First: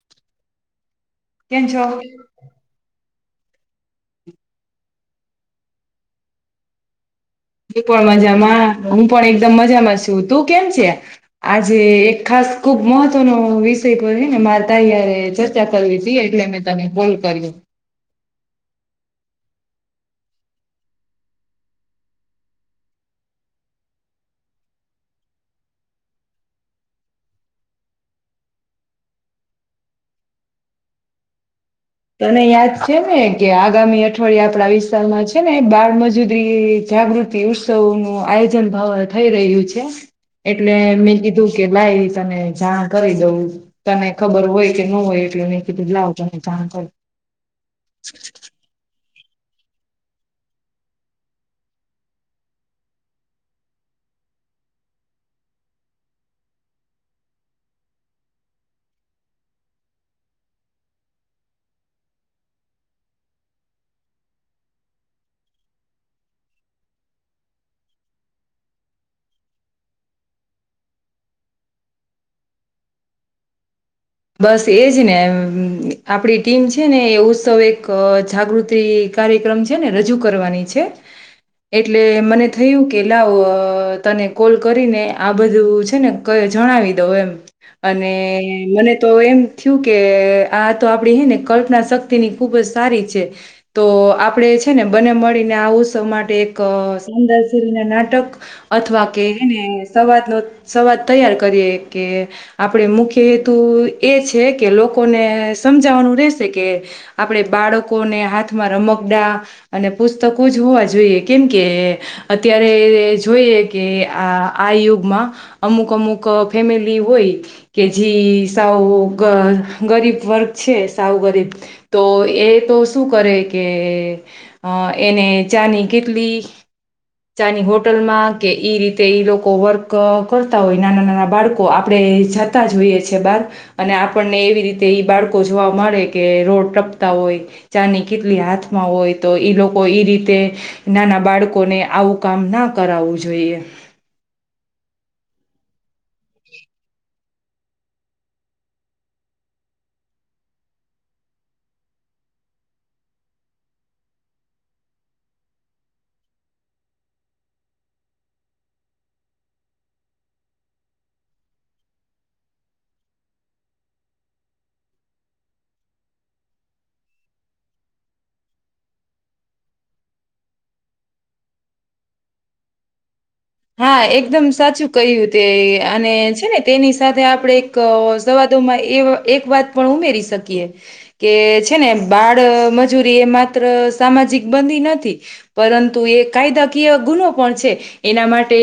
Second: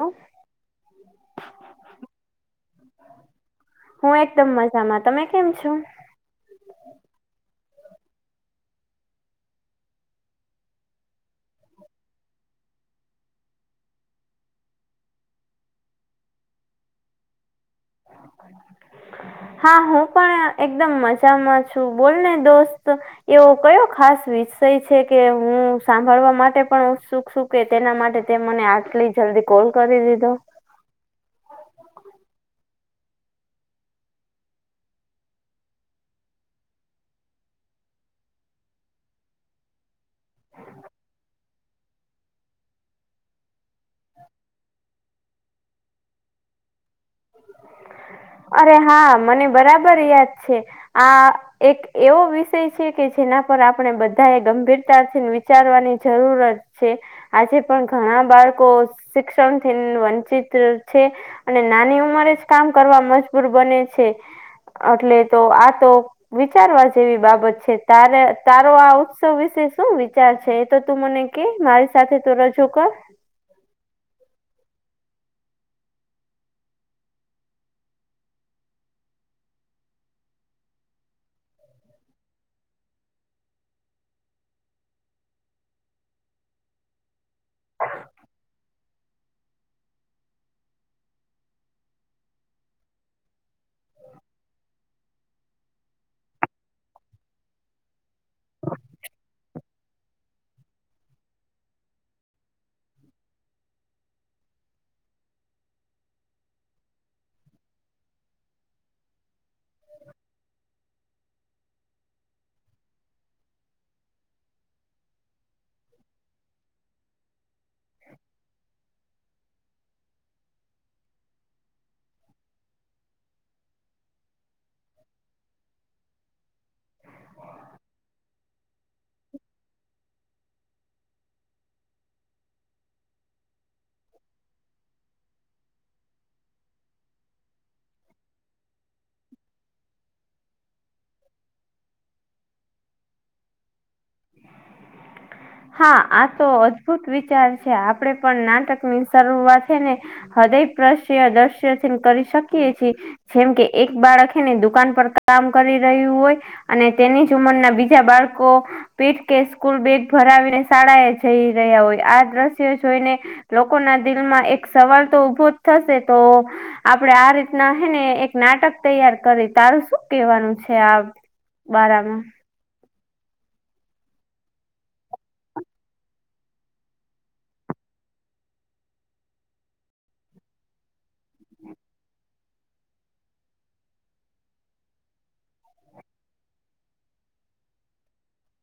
હં. કેમ છો? હું એકદમ મજામાં તમે કેમ છો. હું પણ મજામાં હું પણ એકદમ મજામાં છું તું કેમ છે? આજે એક ખાસ ખુબ મહત્વનો વિષય પર હે ને મારે તારી હારે ચર્ચા કરવી તી એટલે મે તને ફોન કર્યો. [inaudible] હા હું પણ એકદમ મજામાં છું બોલને દોસ્ત. એવો કયો ખાસ વિષય છે કે હું સાંભળવા માટે પણ ઉત્સુખ છુ. કે તેના માટે તે મને આટલી જલ્દી કોલ કરી દીધો. તને યાદ છે ને કે આગામી અઠવાડીયે આપણા વિસ્તારમાં છે ને બાળમજૂરી જાગૃત તી ઉત્સવનું આયોજન ભવ થઈ રહ્યું છે. એટલે મેં કીધું કે ભાઈ તને જાણ કરી દઉ. તને ખબર હોય કે ન હોય એટલે મેહી કીધું લાવ તને જાણ કર અરે હા મને બરાબર યાદ છે આ એક એવો વિષય છે કે જેના પર આપણે બધા એ ગંભીરથા થી વિચારવાની જરૂરત છે આજે પણ ઘણા બાળકો શિક્ષણ થી વંચિત છે અને નાની ઉંમરે જ કામ કરવા મજબૂર બને છે એટલે તો આ તો વિચારવા જેવી બાબત છે તારે તારો આ ઉત્સવ વિશે શું વિચાર છે એ તો તું મને કે મારી સાથે તો રજો કર બસ એજ ને આપડી ટીમ છે ને એ ઉત્સવ એક જાગૃતિ કાર્યક્રમ છે ને રજૂ કરવાની છે એટલે મને થયું કે લાવ તને કોલ કરીને આ બધું છે ને ક જણાવી દઉ એમ અને મને તો એમ થયું કે આ તો આપડી હે ને કલ્પના શક્તિ ની ખુબ જ સારી છે તો આપડે છે ને બને મળીને આ ઉત્સવ માટે એક શદા શરી ના નાટક અથવા કે એને સવાદ નો સવાદ તૈયાર કરીએ કે આપણેે મુખ્ય હેતુ એ છે કે લોકોને સમજાવાનું રહેશે કે આપણેે બાળકોને હાથમાં રમકડા અને પુસ્તકો જ હોવા જોઈએ કેમ કે અત્યારે જોઈએ કે આ આ યુગમાં અમુક અમુક ફેમિલી હોય કે જીસ સાવ ગરીબ વર્ગ છે સાવ ગરીબ તો એ તો શું કરે કે અ એને ચાની કેટલી ચાની હોટલમાં કે એ રીતે એ લોકો વર્ક કરતા હોય નાના નાના બાળકો આપણે જતા જ હોઈએ છેએ બહાર અને આપણને એવી રીતે બાળકો જોવા મળે કે રોડ ટપતા હોય ચા ની કેટલી હાથમાં હોય તો ઈ લોકો ઈ રીતે નાના બાળકોને આવું કામ ના કરાવવું જોઈએ [unintelligible] હા આ તો અદભુત વિચાર છે આપણેે પણ નાટક ની શરૂઆત છે ને હૃદય પ્રશ્ય દ્રશ્યથી કરી શકીએએ જેમ કે એક બાળક એને દુકાન પર કામ કરી રહ્યું હોય અને તેની જ ઉંમરના બીજા બાળકો પીઠ કે સ્કૂલ બેગ ભરાવીને શાળા એ જઈ રહ્યા હોય આ દ્રશ્યો જોઈને લોકો ના દિલમાં એક સવાલ તો ઉઊભો જ થશે તો આપડણે આ રીતના હે ને એક નાટક તૈયાર કરી તારું શું કેવાનું છે આ બારામાં હા એકદમ સાચું કહ્યું તે અને છે ને તેની સાથે આપણે સવાદોમાં એ એક વાત પણ ઉમેરી શકીએ કે છે ને બાળ મજૂરી એ માત્ર સામાજિક બંધી નથી પરંતુ એ કાયદાકીય ગુનો પણ છે એના માટે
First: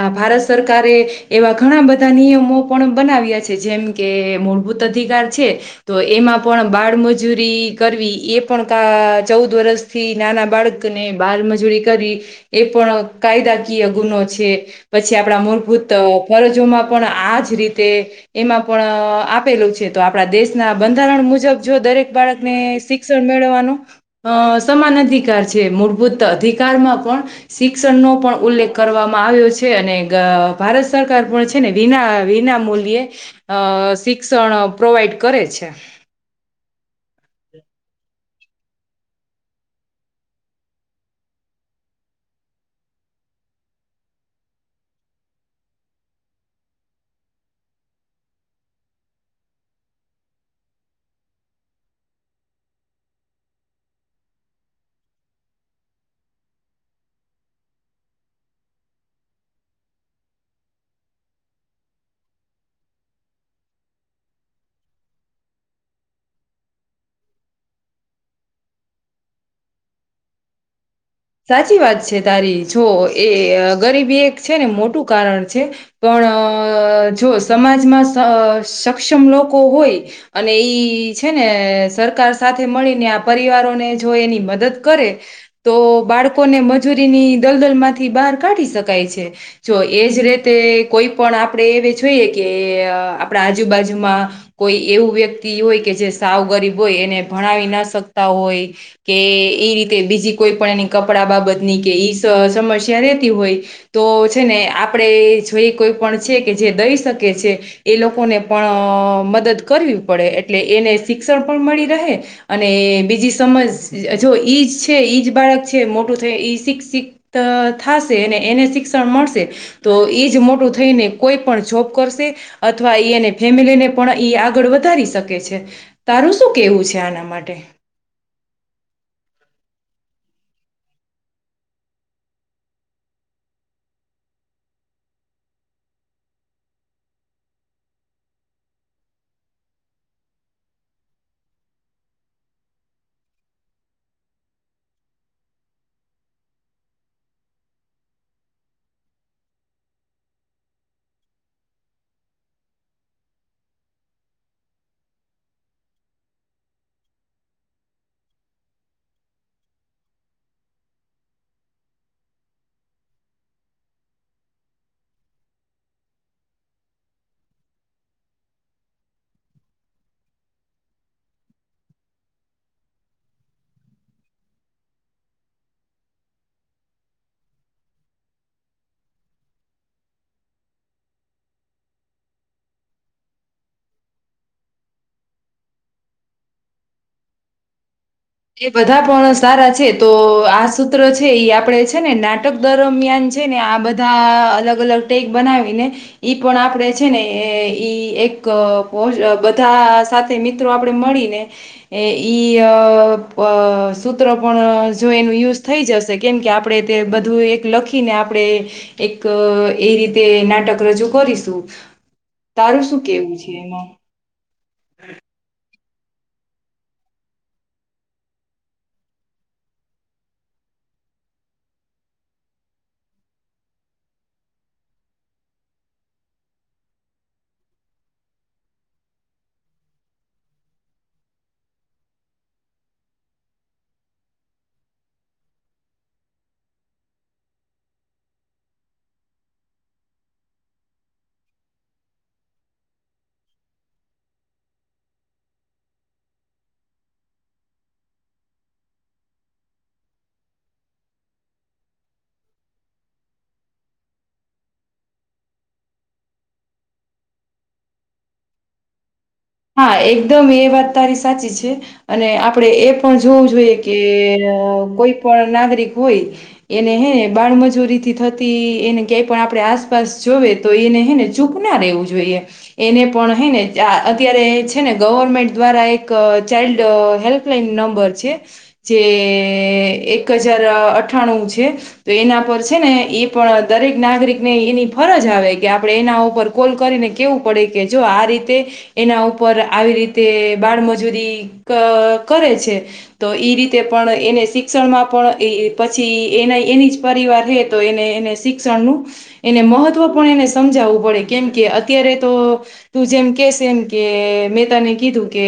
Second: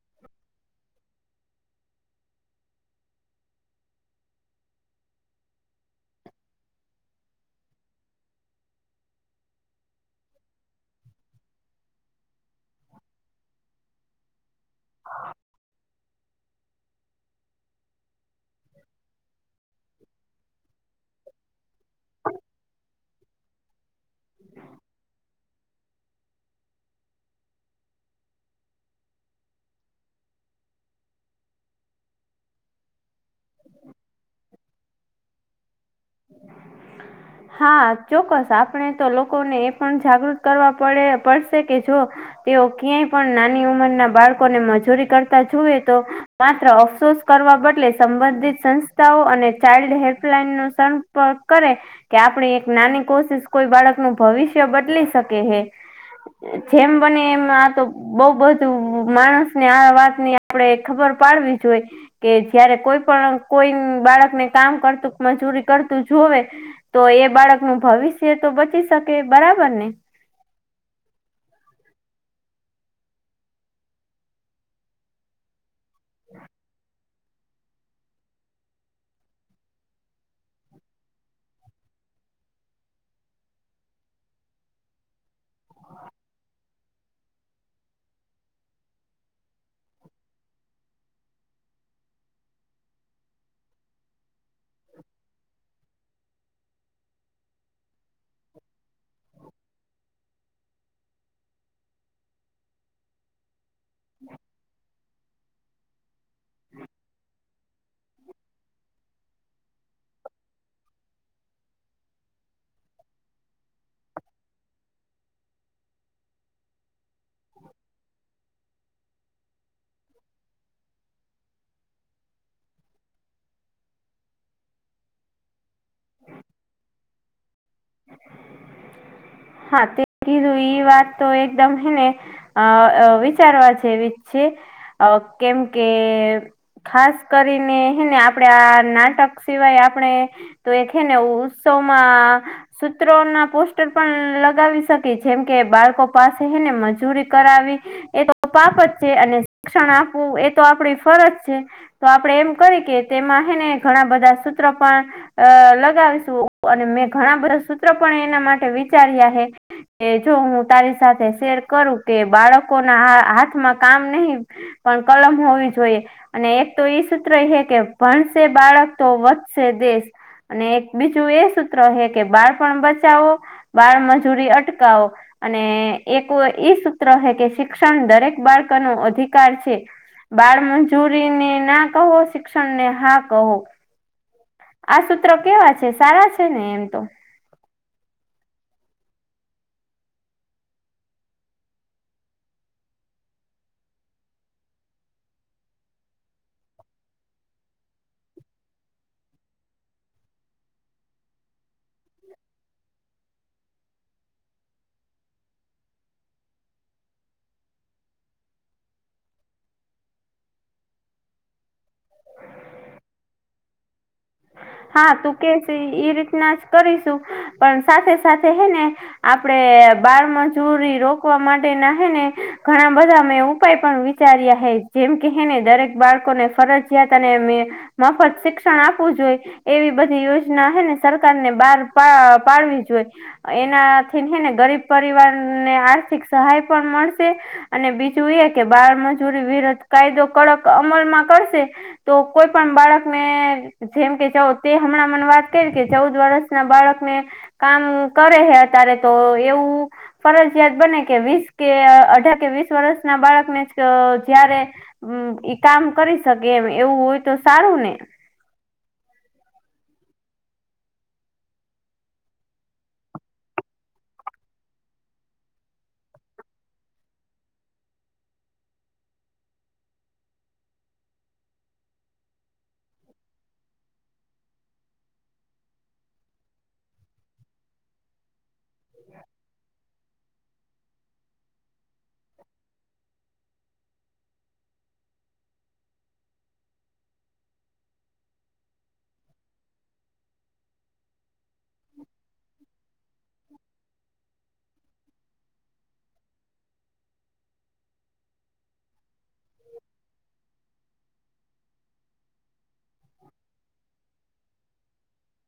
આ ભારત સરકારે એવા ઘણા બધા નિયમો પણ બનાવ્યા છે જેમ કે મૂળભૂત અધિકાર છે તો એમાં પણ બાળમજૂરી કર વી એ પણ કા ચૌદ વરષ થી નાના બાળકને બાલમજૂરી કરી એ પણ કાયદાકીય ગુનો છે પછી આપણા મૂળભૂત ફરજોમાં પણ આજ રીતે એમાં પણ આપેલું છે તો આપડા દેશના બંધારણ મુજબ જો દરેક બાળકને શ શિક્ મેળવાનું સમાન અધિકાર છે મૂળભૂત અધિકારમાં પણ શિક શિક્ષણ નો પણ ઉલ્લેખ કરવામાં આવ્યો છે અને ભારત સરકાર પણ છે ને વિના વિના મૂલ્યે અ શિક્ષણ પ્રોવાઈડ કરે છે [inaudible] હા ચોક્કસ આપણે તો લોકોને એ પણ જાગૃત કરવા પડે પડશે કે જો તેઓ ક્યાંય પણ નાની ઉંમરના બાળકોને મજૂરી કરતા જોુએ તો માત્ર અફસોસ કરવા બદલે સંબંધિત સંસ્થાઓ અને ચાઇલ્ડ હેલ્પલાઈન નો પર કરે કે આપણે એક નાની કોશિશ કોઈ બાળક નું ભવિષ્ય બદલી શકે હે. જેમ બને એમ આ તો બઉ બધું માણસ ને આ વાતની આપડે ખબર પાડવી જો હોઈ. કે જયારે કોઈ પણ કોઈ બાળકને કામ કરતું મજૂરી કરતું જોવે તો એ બાળક નું ભવિષ્ય તો બચી શકે બરાબર ને. સાચી વાત છે તારી જો એ ગરીબી એક છે ને મોટું કારણ છે. પણ અ જો સમાજમાં સક્ષમ લોકો હોય અને ઈ છે ને સરકાર સાથે મળીને આ પરિવારોને જો એની મદદ કરે તો બાળકોને મજૂરીની દલદલ માંથી બહાર કાઢી શકાય છે. જો એજ રીતે કોઈ પણ આપણે એ જોઈએ કે આપણા આજુબાજુમાં કોઈ એવું વ્યક્તિ હોય કે જે સાવ ગરીબ હોય એને ભણાવી ના શકતા હોય કે એ રીતે બીજી કોઈ પણ એની કપડા બાબત ની કે ઈ સમસ્યા રેતી હોય તો છે ને આપણેે જોઈ કોઈ પણ છે કે જે દઈ શકે છે. એ લોકોને પણ મદદ કરવી પડે એટલે એને શિક્ષણ પણ મળી રહે અને બીજી સમજ જો ઈજ છે ઈજ બાળક છે મોટું થાય શિક્ષિત થશે અને એને શિક્ષણ મળશે. તો એજ મોટું થઈને કોઈ પણ જોબ કરશે. અથવા એ એને ફેમિલી ને પણ એ આગળ વધારી શકે છે. તારું શું કેવું છે આના માટે હા તે કીધું એ વાત તો એકદમ હ ને અ વિચારવા છે એવી છે કેમ કે ખાસ કરીને ને આપડે આ નાટક સિવાય આપણેે તો એ છે ને ઉત્સવમાં સૂત્રો ના પોસ્ટર પણ લગાવી શકી જેમ કે બાળકો પાસે એને મજૂરી કરાવી. એ તો પાપ જ છે અને શિક્ષણ આપવું એ તો આપણી ફરજ છે. તો આપડે એમ કરી કે તેમાં હ ને ઘણા બધા સૂત્ર પણ અ લગાવીશું અને મેં ઘણા બધા સૂત્ર પણ એના માટે વિચાર્યા હે કે જો હું તારી સાથે શેર કરું કે બાળકો ના હાથમાં કામ નહી પણ કલમ હોવી જોઈએ. અને એક તો ઈ સૂત્ર છે કે ભણશે બાળક તો વધશે દેશ અને એક બીજું એ સૂત્ર હ કે બાળપણ બચાવો બાળ મજૂરી અટકાવો અને એક ઈ સૂત્ર હ કે શિક્ષણ દરેક બાળકનો અધિકાર છે. બાળ મંજૂરીને ના કહો શિક્ષણ ને હા કહો. આ સૂત્ર કેવા છે સારા છે ને એમ તો. એ બધા પણ સારા છે તો આ સૂત્ર છે એ આપડે છે ને નાટક દરમિયાન છે ને આ બધા અલગ અલગ ટેક બનાવીને ઈ પણ આપડે છે ને ઈ એક બીજ બધા સાથે મિત્રો આપડે મળી ને ઈ અ અ સૂત્ર પણ જો એનું યુઝ થઈ જશે કેમ કે આપણેે તે બધું એક લખી ને આપણે એક એ રીતે નાટક રજૂ કરીશું. તારું શું કેવું છે એમાં. હા તું કે છે એ રીતના જ કરીશું પણ સાથે સાથે હે ને. આપડે બાળમચૂરી રોકવા માટે ના હ ને ઘણા બધા અ ઉપાય પણ. ચાર્યા હ જેમ કે હને દરેક બાળકોને ફરજયાત અને. મફત શિક્ષણ આપવું જોઈએ. એવી બધી યોજના હે ને સરકાર ને બહાર પા પાડવી જોઈ. એનાથી ને ગરીબ પરિવાર ને આર્થિક સહાય પણ મળશે. અને બીજું એ કે બાળમજૂરી વિરુદ્ધ કાયદો કડક અમલમાં કરશે. તો કોઈ પણ બાળકને જેમ કે જાાવ. તે હમણાં મને વાત કરી કે ચૌદ વર્ષ ના બાળકને. કામ કરે હે અત્યારે તો એવું. ફરજયાત બને કે વીસ કે અઢાર કે વીસ વર્ષ ના બાળકને જારે. હમ ઈ કામ કરી શકે એમ એવું હોય તો સારું ને. હા એકદમ એ વાત તારી સાચી છે. અને આપડે એ પણ જોવું જોઈએ કે કોઈ પણ નાગરિક હોય. એને હે ને બાળમજૂરી થી થતી એને ક્યાંય પણ આપણે આસપાસ જોવે. તો એને હને ચૂક ના રહેેવું જોઈએ એને પણ હ ને. અત્યારે છે ને ગવર્મેન્ટ દ્વારા એક ચાઇલ્ડ હેલ્પલાઈન નંબર છે. જે એક હજાર અઠાણું છે. તો એના પર છે ને એ પણ દરેક નાગરિક ને એની ફરજ આવે કે આપડણે એના ઉપર. કોલ કરીને કેવું પડે કે જો આ રીતે. એના ઉપર આવી રીતે બાળમજૂરી ક કરે છે. તો એ રીતે પણ એને શિક્ષણમાં પણ પછી એના એની જ પરિવાર હે તો એને એને. શિક્ષણનુંું. એને મહત્વ પણ એને સમજાવવું પડે કેમ કે અત્યારે તો તું જેમ કેશે એમ. કે મેં તને કીધું કે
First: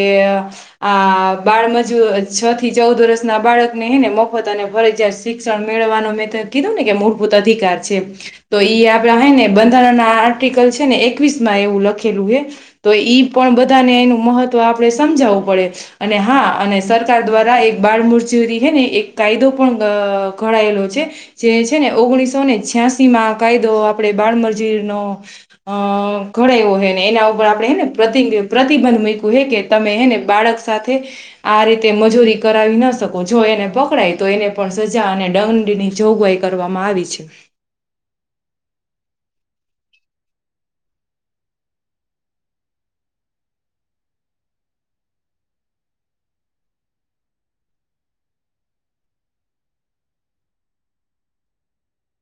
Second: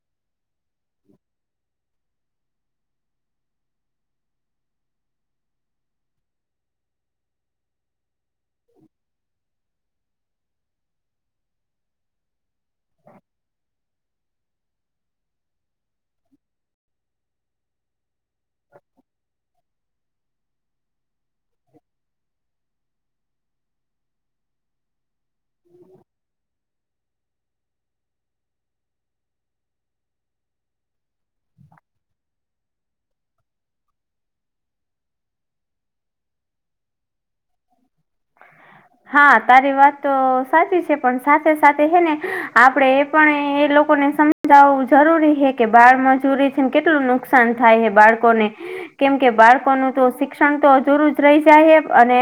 આ બાળમજ. છ થી ચૌદ વર્ષના બાળકને હને મફત અને ફરજિયાત શિક્ષણ મેળવવાનો મેથ. કીધું ને કે મૂળભૂત અધિકાર છે. તો એ આપડા હય ને બંધારણના આર્ટિકલ છે ને એકવીસ માં એવું લખેલું હ તો ઈ. પણ બધાને એનું મહત્વ આપણે સમજાવવું પડે અને હા અને સરકાર દ્વારા એક બાળમૂર્તિ. જે હ ને એક કાયદો પણ ઘડાયેલો છે. જે છે ને ઓગણીસો ને છ્યાંસી માં કાયદો આપે બાળમજીરનોો. અ ઘડાયવ્યો હોય ને એના ઉપર આપડે એને. પ્રતિ પ્રતિબંધ મૂકવ હે કે તમે એને બાળક સાથે. આ રીતે મજૂરી કરાવી ન શકો જો એને પકડાય તો એને પણ સજા અને દંડની જોગવાઈ. કરવામાં આવી છે. હ [unintelligible] હા તારી વાત તો સાચી છે પણ સાથે સાથે હે ને આપડે એ પણ એ લોકોને સમ. જાવવું જરૂરી હ કે બાળ મજૂરી છે ને કેટલું નુકસાન થાય હ બાળકોને. કેમ કે બાળકોનું તો શિક્ષણ તો જરું જ રહી જાય અને.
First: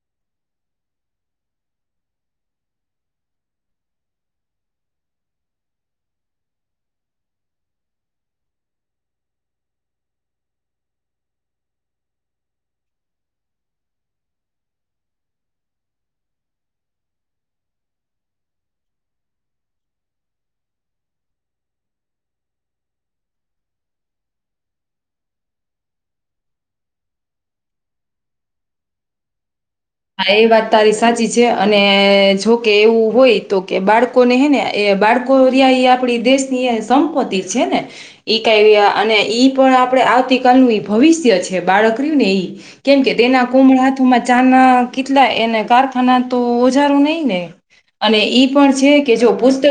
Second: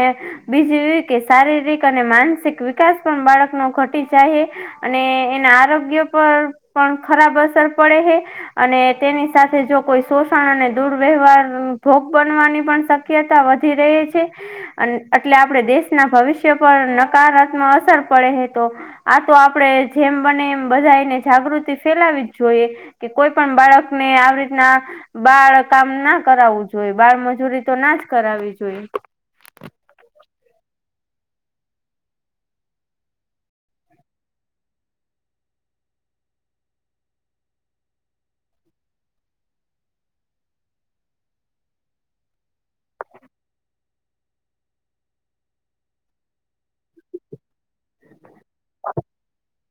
બીજું એું કે શારીરિક અને માનસિક વિકાસ પણ બાળકનો ઘટી ચહે. અને એના આરોગ્ય પર પણ ખરાબ અસર પડે હ. અને તેની સાથે જો કોઈ શોષણ અને દુર્વ્યવહાર ભોગ બનવાની પણ. શક્યતા વધી રહી છે અને. એટલે આપડે દેશના ભવિષ્ય પર નકારાત્મક અસર પડે તો. આ તો આપડે જેમ બને એમ બધાને જાગૃતિ ફેલાવી જ જોઈએ. કે કોઈ પણ બાળક ને આવી રીતના. બાળ કામ ના કરાવવું જોઈએ બાળ મજૂરી તો ના જ કરાવવી જોઈએ. હા એ વાત તારી સાચી છે અને જોકે એવું હોય તો કે બાળકો. ને હે ને એ બાળકો આપડી દેશની સંપત્તિ છે ને એ ક અને એ પણ આપણે આવતીકાલનું એ ભવિષ્ય છે બાળક રહ્યું ને એ કેમ કે તેના કુમળ હાથુમાં ચાના કેટલા એને કારખાના તો ઓજારો નહી ને અને ઈ પણ છે કે જો પુસ્તક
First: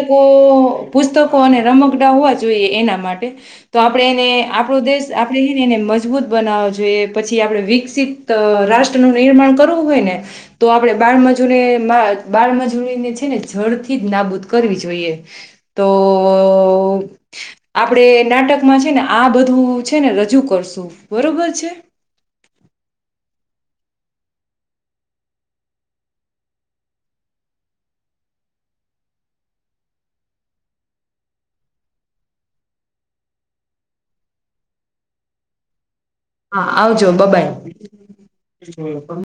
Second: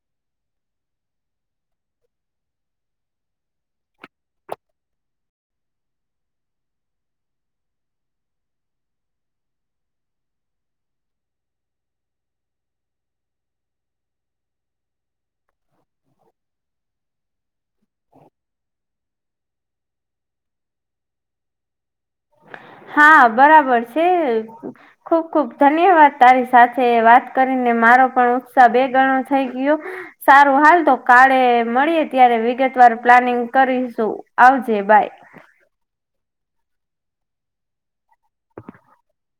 પુસ્તકો અને રમકડા હોવા જોઈએ એના માટે તો આપણે એને આપણો દેશ આપણે એને એને મજબૂત બનાવવો જોઈએ પછી આપણે વિકસિત તો રાષ્ટ્ર નું નિર્માણ કરવું હોય ને તો આપણે બાળમજૂરી બાળમજૂરીને છે ને જડથી જ નાબૂદ કરવી જોઈએ તો આપડે નાટકમાં છે ને આ બધું છે ને રજૂ કરશું બરાબર છે હા બરાબર છે ખુબ ખુબ ધન્યવાદ તારી સાથે વાત કરીને મારો પણ ઉત્સાહ બે ગણો થઈ ગયો સારું હાલ તો કાલે મળીએ ત્યારે વિગતવાર પ્લાનિંગ કરીશું આવજે બાય હા આવજો બબાઈ